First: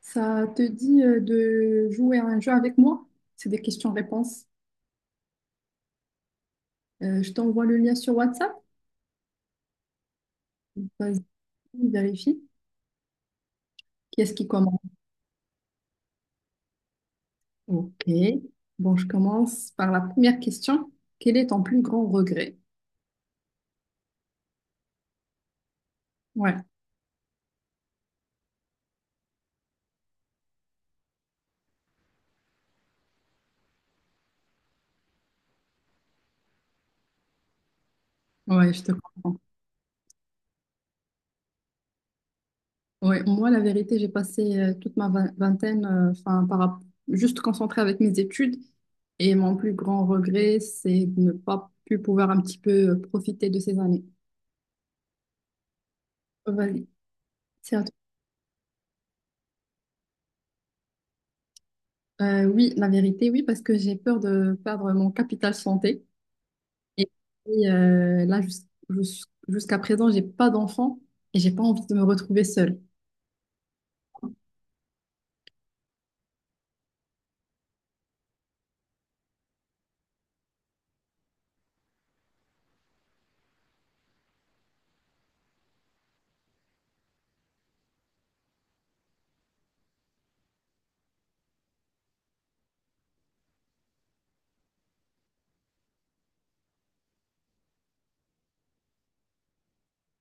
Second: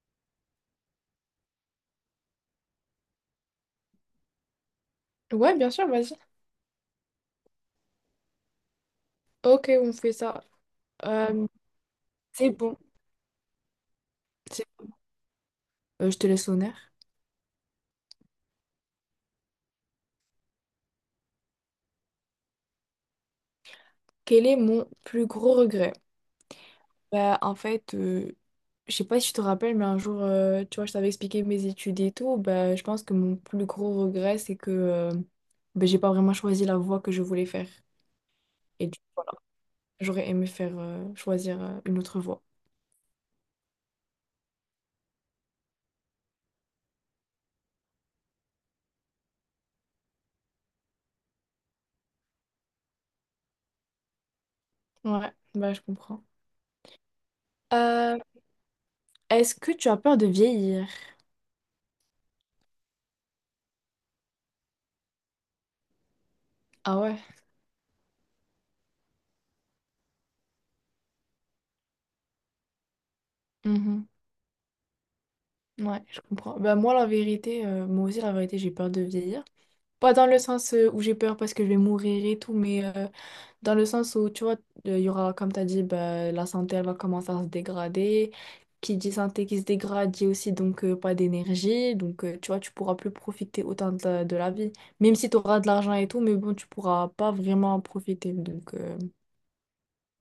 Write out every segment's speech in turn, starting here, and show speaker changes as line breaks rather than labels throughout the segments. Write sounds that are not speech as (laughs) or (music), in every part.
Ça te dit de jouer à un jeu avec moi? C'est des questions-réponses.
Ouais, bien sûr, vas-y.
Je t'envoie le lien sur WhatsApp.
Ok, on fait ça.
Vas-y,
Euh,
vérifie.
c'est bon.
Qui est-ce qui
C'est-
commence?
Je te laisse l'honneur.
Ok. Bon, je commence par la première question. Quel est ton plus grand regret?
Quel est mon plus gros regret?
Ouais,
Bah, en fait, je sais pas si tu te rappelles, mais un jour, tu vois, je t'avais expliqué mes études et tout. Bah, je pense que mon plus gros regret, c'est que bah, j'ai pas vraiment choisi la voie que je voulais faire.
ouais, je
Et
te
du-
comprends.
J'aurais aimé faire choisir une autre voie.
Ouais, moi, la vérité, j'ai passé toute ma vingtaine, enfin, juste concentrée avec mes études. Et mon plus grand regret, c'est de ne pas pu pouvoir un petit peu profiter de ces années.
Ouais, bah, je comprends.
Vas-y, c'est à toi.
Euh, Est-ce que tu as peur de vieillir?
Oui, la vérité, oui, parce que j'ai peur de perdre mon capital santé.
Ah
Et
ouais.
puis, là, jusqu'à présent, j'ai pas d'enfant et j'ai pas envie de me retrouver seule.
Mhm. Ouais, je comprends. Bah moi la vérité, moi aussi la vérité, j'ai peur de vieillir. Pas dans le sens où j'ai peur parce que je vais mourir et tout, mais dans le sens où tu vois, il y aura, comme tu as dit, bah, la santé elle va commencer à se dégrader. Qui dit santé qui se dégrade dit aussi donc pas d'énergie. Donc tu vois, tu pourras plus profiter autant de de la vie. Même si tu auras de l'argent et tout, mais bon, tu pourras pas vraiment en profiter. Donc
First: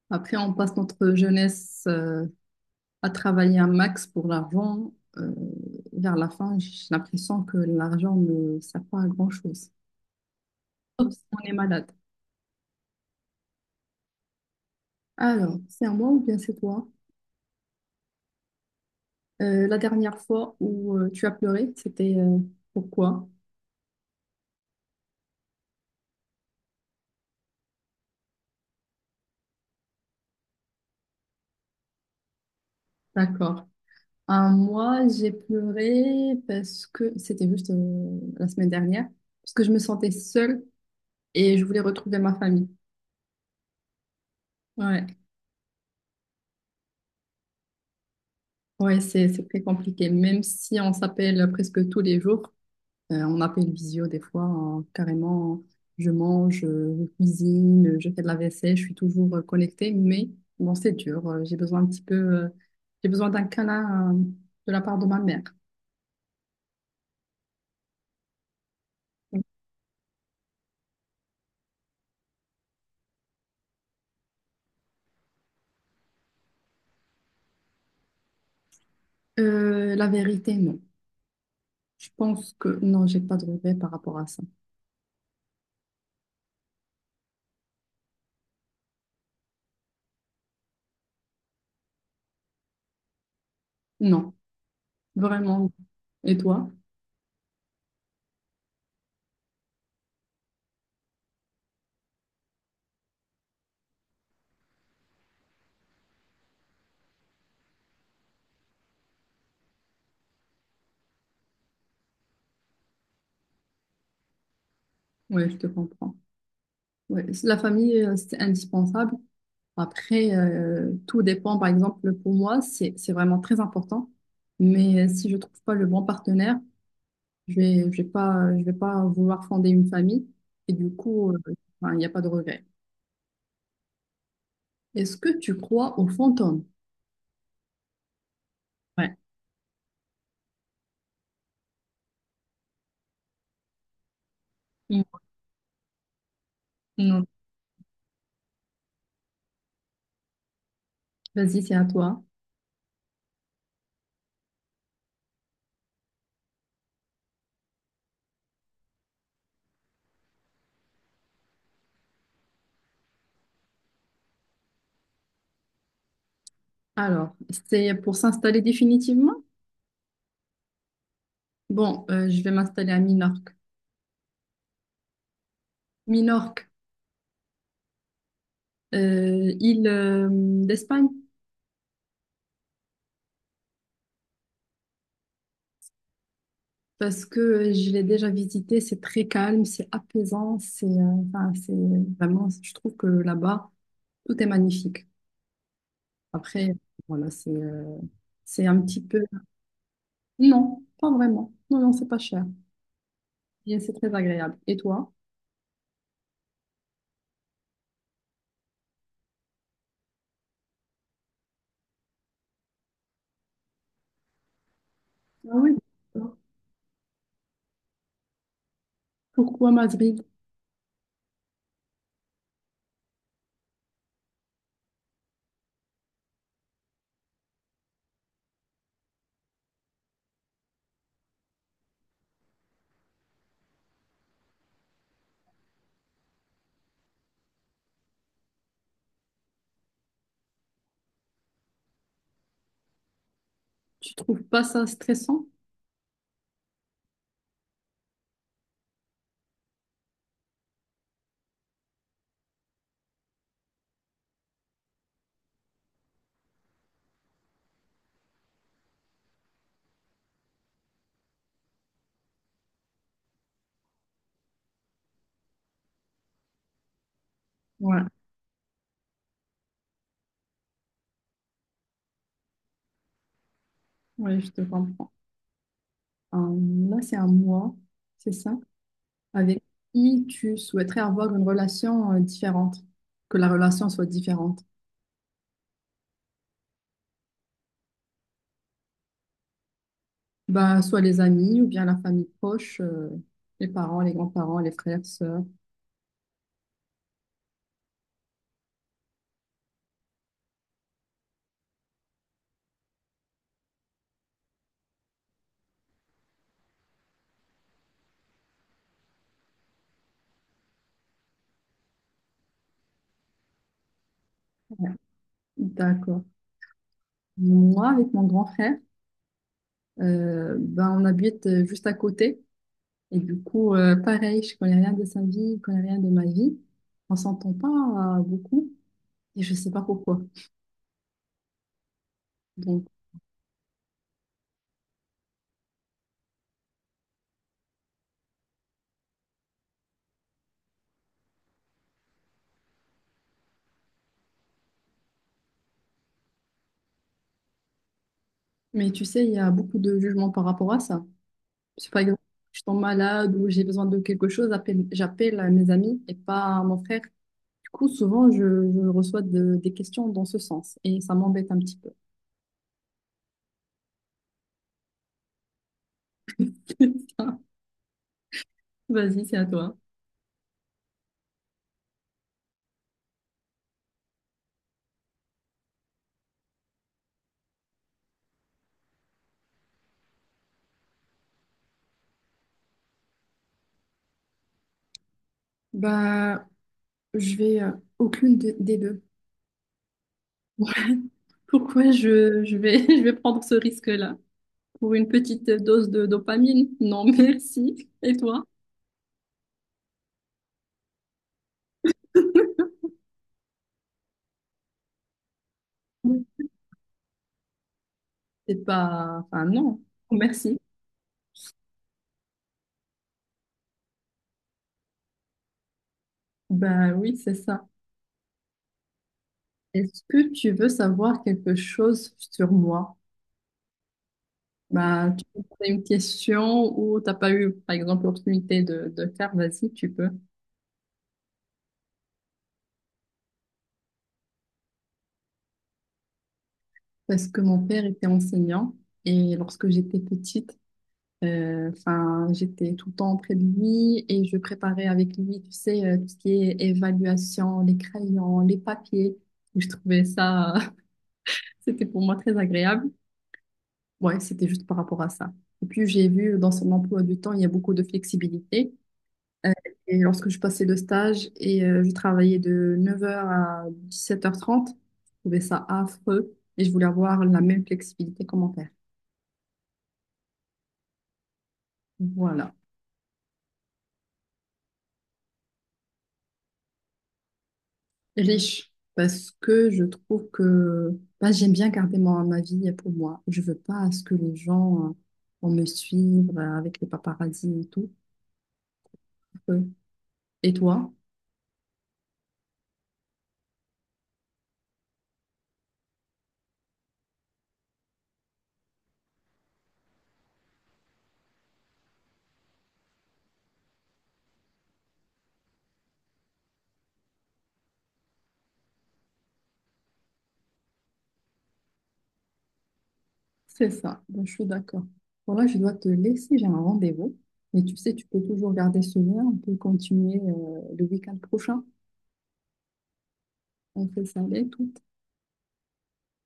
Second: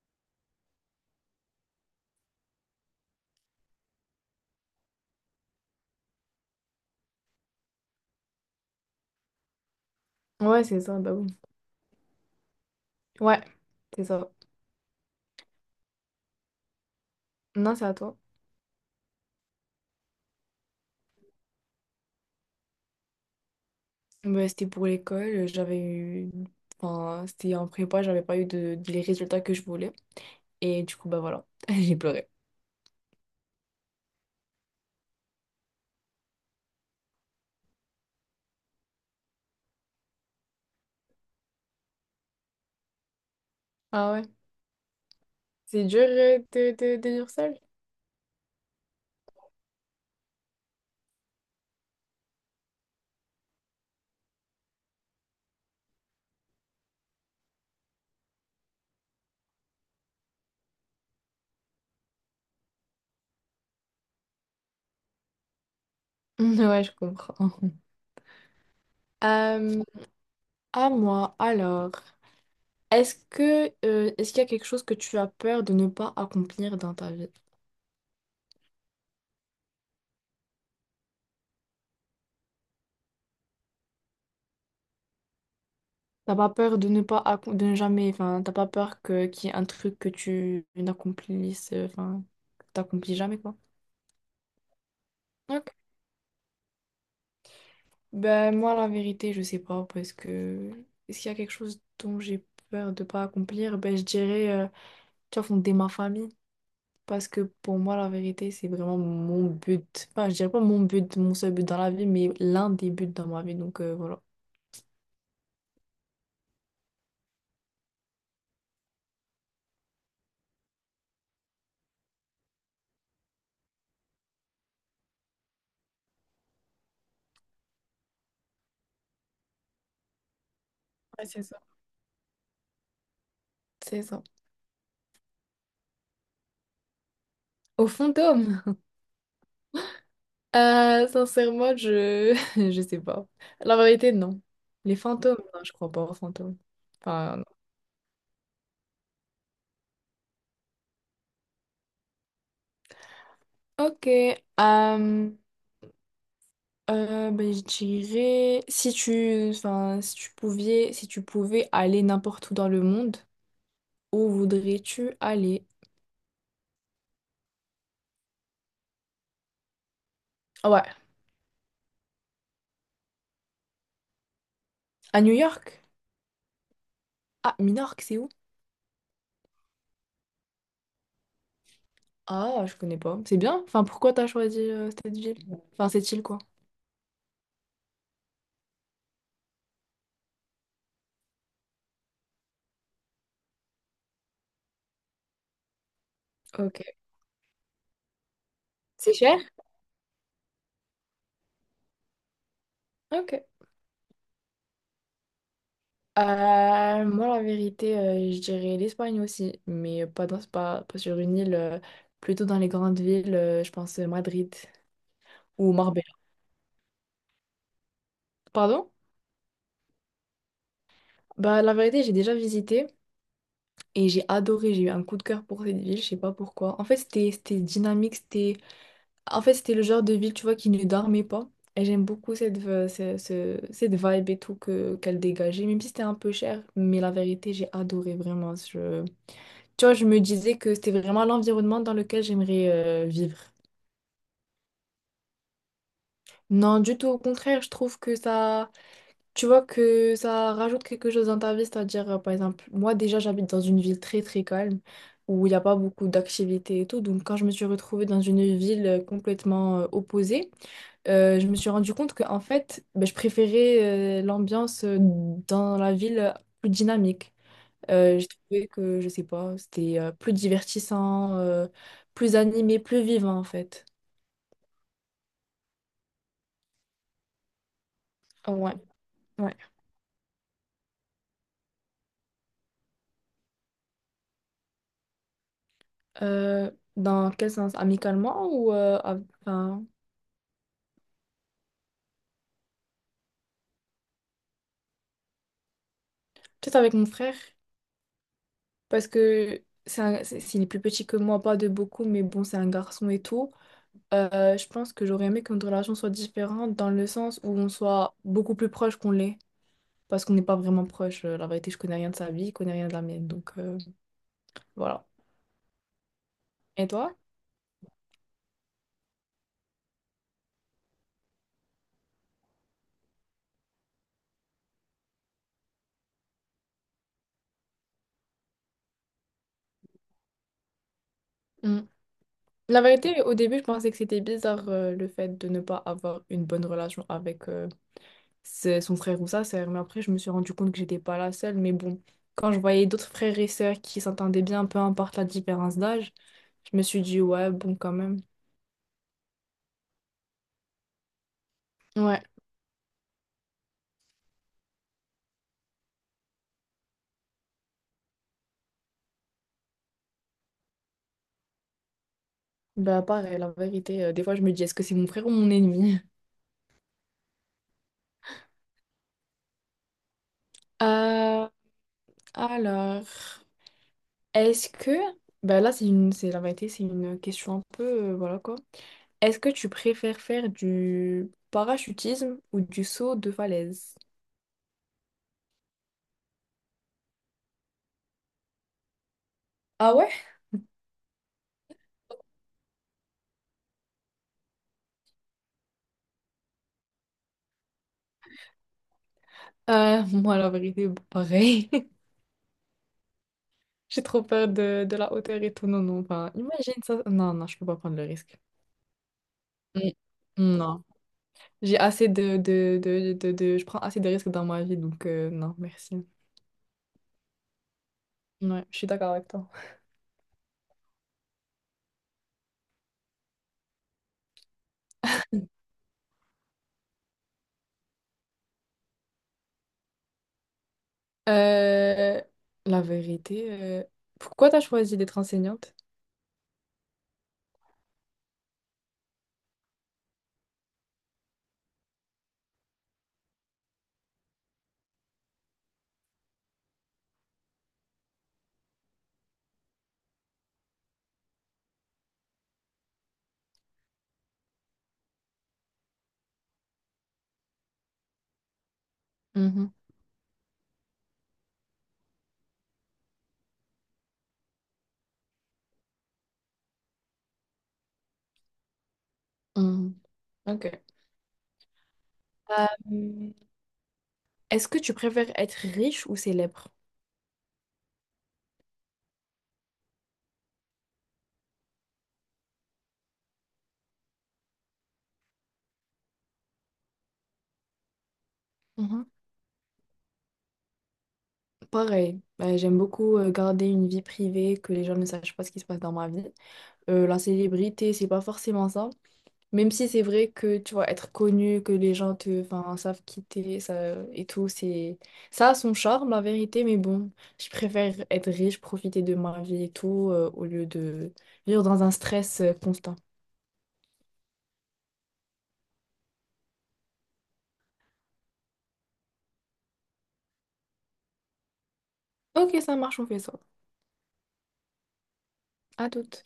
Après, on passe notre jeunesse à travailler un max pour l'argent. Vers la fin, j'ai l'impression que l'argent ne sert pas à grand-chose.
ouais, c'est ça,
Sauf
bah
si
oui.
on est malade.
Ouais, c'est ça.
Alors, c'est à moi ou bien c'est toi?
Non, c'est à toi.
La dernière fois où tu as pleuré, c'était pourquoi?
Bah, c'était pour l'école, j'avais eu... Enfin, c'était en prépa, j'avais pas eu de... les résultats que je voulais. Et du coup, bah voilà, (laughs) j'ai pleuré.
D'accord. Un mois, j'ai pleuré parce que c'était juste la semaine dernière, parce que je me sentais seule et je voulais retrouver ma famille.
Ah ouais,
Ouais,
c'est dur de dire seul. (laughs)
ouais, c'est très compliqué. Même si on s'appelle presque tous les jours, on appelle visio des fois, hein, carrément. Je mange, je cuisine, je fais de la vaisselle, je suis toujours connectée, mais bon, c'est dur. J'ai besoin un petit peu, j'ai besoin d'un câlin de la part de ma mère.
Ouais, je comprends. Euh, à moi, alors, est-ce que est-ce qu'il y a quelque chose que tu as peur de ne pas accomplir dans ta vie?
La vérité, non. Je pense que non, j'ai pas de regret par rapport à ça.
T'as pas peur de ne pas accom- De ne jamais, enfin, t'as pas peur que qu'il y ait un truc que tu n'accomplisses, enfin, que t'accomplis jamais quoi.
Non, vraiment. Et toi?
Ben, moi, la vérité, je sais pas, parce que est-ce qu'il y a quelque chose dont j'ai peur de pas accomplir? Ben, je dirais, tu vois, fonder ma famille, parce que pour moi, la vérité, c'est vraiment mon but. Enfin, je dirais pas mon but, mon seul but dans la vie, mais l'un des buts dans ma vie, donc voilà.
Ouais, je te comprends. Ouais, c'est- la famille, c'est indispensable. Après, tout dépend. Par exemple, pour moi, c'est vraiment très important. Mais si je trouve pas le bon partenaire, je vais pas vouloir fonder une famille. Et du
Ouais,
coup,
c'est ça.
enfin, il n'y a pas de regret.
C'est ça.
Est-ce que tu crois aux fantômes?
Au fond, d'homme.
Ouais.
Sincèrement, je... (laughs) je sais pas. La vérité, non. Les fantômes, non, je crois pas aux fantômes.
Non.
Enfin,
Vas-y, c'est à toi.
ok, ben, je dirais si tu, enfin, si tu pouvais, si tu pouvais aller n'importe où dans le monde, où voudrais-tu aller?
Alors, c'est pour s'installer définitivement?
Ah ouais,
Bon, je vais m'installer à Minorque.
à New York?
Minorque,
Ah, Minorque, c'est où?
île d'Espagne,
Ah, je connais pas. C'est bien. Enfin, pourquoi t'as choisi cette ville? Enfin, cette île quoi.
parce que je l'ai déjà visité, c'est très calme, c'est apaisant, c'est enfin, c'est vraiment, je trouve que là-bas, tout est magnifique. Après,
Ok.
voilà, c'est un petit
C'est
peu...
cher?
Non, pas vraiment. Non, non, c'est pas cher.
Ok.
Et c'est très agréable. Et toi?
Moi, la vérité, je dirais l'Espagne aussi, mais pas dans, pas, pas sur une île, plutôt dans les grandes villes. Euh, je pense Madrid
Ah
ou
oui.
Marbella. Pardon?
Pourquoi Madrid?
Bah, la vérité, j'ai déjà visité et j'ai adoré. J'ai eu un coup de cœur pour cette ville, je sais pas pourquoi. En fait, c'était dynamique, c'était en fait, c'était le genre de ville, tu vois, qui ne dormait pas. Et j'aime beaucoup cette, v- ce- ce- cette vibe et tout que, qu'elle dégageait, même si c'était un peu cher. Mais la vérité, j'ai adoré vraiment. Je... Tu vois, je me disais que c'était vraiment l'environnement dans lequel j'aimerais vivre.
Tu trouves pas ça stressant?
Non, du tout, au contraire, je trouve que ça. Tu vois que ça rajoute quelque chose dans ta vie, c'est-à-dire, par exemple, moi déjà j'habite dans une ville très très calme où il n'y a pas beaucoup d'activités et tout. Donc quand je me suis retrouvée dans une ville complètement opposée, je me suis rendu compte que en fait, ben, je préférais l'ambiance dans la ville plus dynamique.
Ouais,
J'ai trouvé que, je sais pas, c'était plus divertissant, plus animé, plus vivant en fait.
ouais, je te comprends. Euh, là, c'est un mois, c'est ça?
Ouais, ouais.
Avec qui tu souhaiterais avoir une relation différente, que la relation soit différente?
Euh, Dans quel sens? Amicalement ou enfin,
Ben, soit les amis ou bien la famille proche, les parents, les grands-parents, les frères, sœurs.
peut-être avec mon frère, parce que s'il est plus petit que moi, pas de beaucoup, mais bon, c'est un garçon et tout. Je pense que j'aurais aimé que notre relation soit différente dans le sens où on soit beaucoup plus proche qu'on l'est, parce qu'on n'est pas vraiment proche. La vérité, je connais rien de sa vie, il connaît rien de la mienne, donc voilà.
D'accord.
Et toi?
Moi, avec mon grand frère, ben, on habite juste à côté. Et du coup, pareil, je connais rien de sa vie, je connais rien de ma vie. On s'entend pas beaucoup et je sais pas pourquoi.
Mm. La
Donc,
vérité, au début, je pensais que c'était bizarre le fait de ne pas avoir une bonne relation avec, c'est son frère ou sa sœur. Mais après, je me suis rendu compte que j'étais pas la seule. Mais bon, quand je voyais d'autres frères et sœurs qui s'entendaient bien, peu importe la différence d'âge, je me suis dit, ouais, bon, quand même.
mais tu sais, il y a beaucoup de jugements par rapport à ça. Si par exemple,
Ouais,
je tombe malade ou j'ai besoin de quelque chose, j'appelle à mes amis et pas à mon frère. Du coup, souvent, je reçois des questions dans ce sens et ça m'embête un petit peu.
bah pareil, la vérité, des fois, je me dis, est-ce que c'est mon frère ou mon ennemi? (laughs)
(laughs) Vas-y, c'est à toi.
Euh, alors, est-ce que... Bah là, c'est la vérité, c'est une question un peu, voilà quoi. Est-ce que tu préfères faire du parachutisme ou du saut de falaise?
Bah, je vais aucune des deux. (laughs)
Ah ouais?
Ouais. Pourquoi je vais, (laughs) je vais prendre ce risque-là? Pour une petite dose de dopamine? Non, (laughs) merci. Et toi?
(laughs) Moi, la vérité, pareil. (laughs) J'ai trop peur de la hauteur et tout. Non, non, enfin, imagine ça. Non, non, je peux pas prendre le risque.
C'est pas... Enfin, non.
Mm.
Merci.
Non. J'ai assez je prends assez de risques dans ma vie, donc non, merci.
Bah oui, c'est ça.
Ouais, je suis d'accord avec toi.
Est-ce que tu veux savoir quelque chose sur moi? Bah, tu peux poser une question ou t'as pas eu, par exemple, l'opportunité de faire, vas-y, tu peux.
Euh, la vérité, pourquoi t'as choisi d'être enseignante?
Parce que mon père était enseignant et lorsque j'étais petite, enfin, j'étais tout le temps près de lui et je préparais avec lui, tu sais, tout ce qui est évaluation, les crayons, les papiers. Et je trouvais ça, (laughs) c'était pour moi très agréable. Ouais, c'était juste par rapport à ça. Et puis, j'ai vu dans son emploi du temps, il y a beaucoup de flexibilité. Euh,
Mhm,
et lorsque je passais le stage et je travaillais de 9 heures à 17h30, je trouvais ça affreux et je voulais avoir la même flexibilité comment faire.
mhm. Ok.
Voilà.
Euh, Est-ce que tu préfères être riche ou célèbre?
Riche, parce que je trouve que bah, j'aime bien garder ma, ma vie pour moi. Je veux pas à ce que les gens vont me suivre avec les paparazzis et tout.
Mhm.
Euh, Et toi?
Pareil. J'aime beaucoup garder une vie privée, que les gens ne sachent pas ce qui se passe dans ma vie. La célébrité, c'est pas forcément ça. Même si c'est vrai que tu vois, être connu, que les gens te, enfin, savent qui t'es, ça et tout, c'est ça a son charme, la vérité, mais bon, je préfère être riche, profiter de ma vie et tout, au lieu de vivre dans un stress constant.
C'est ça, donc je suis d'accord. Bon là, je dois te laisser, j'ai un rendez-vous. Mais tu sais, tu peux toujours garder ce lien, on peut continuer le week-end prochain.
Ok, ça marche, on fait ça.
On fait ça avec. Ou-
À toute.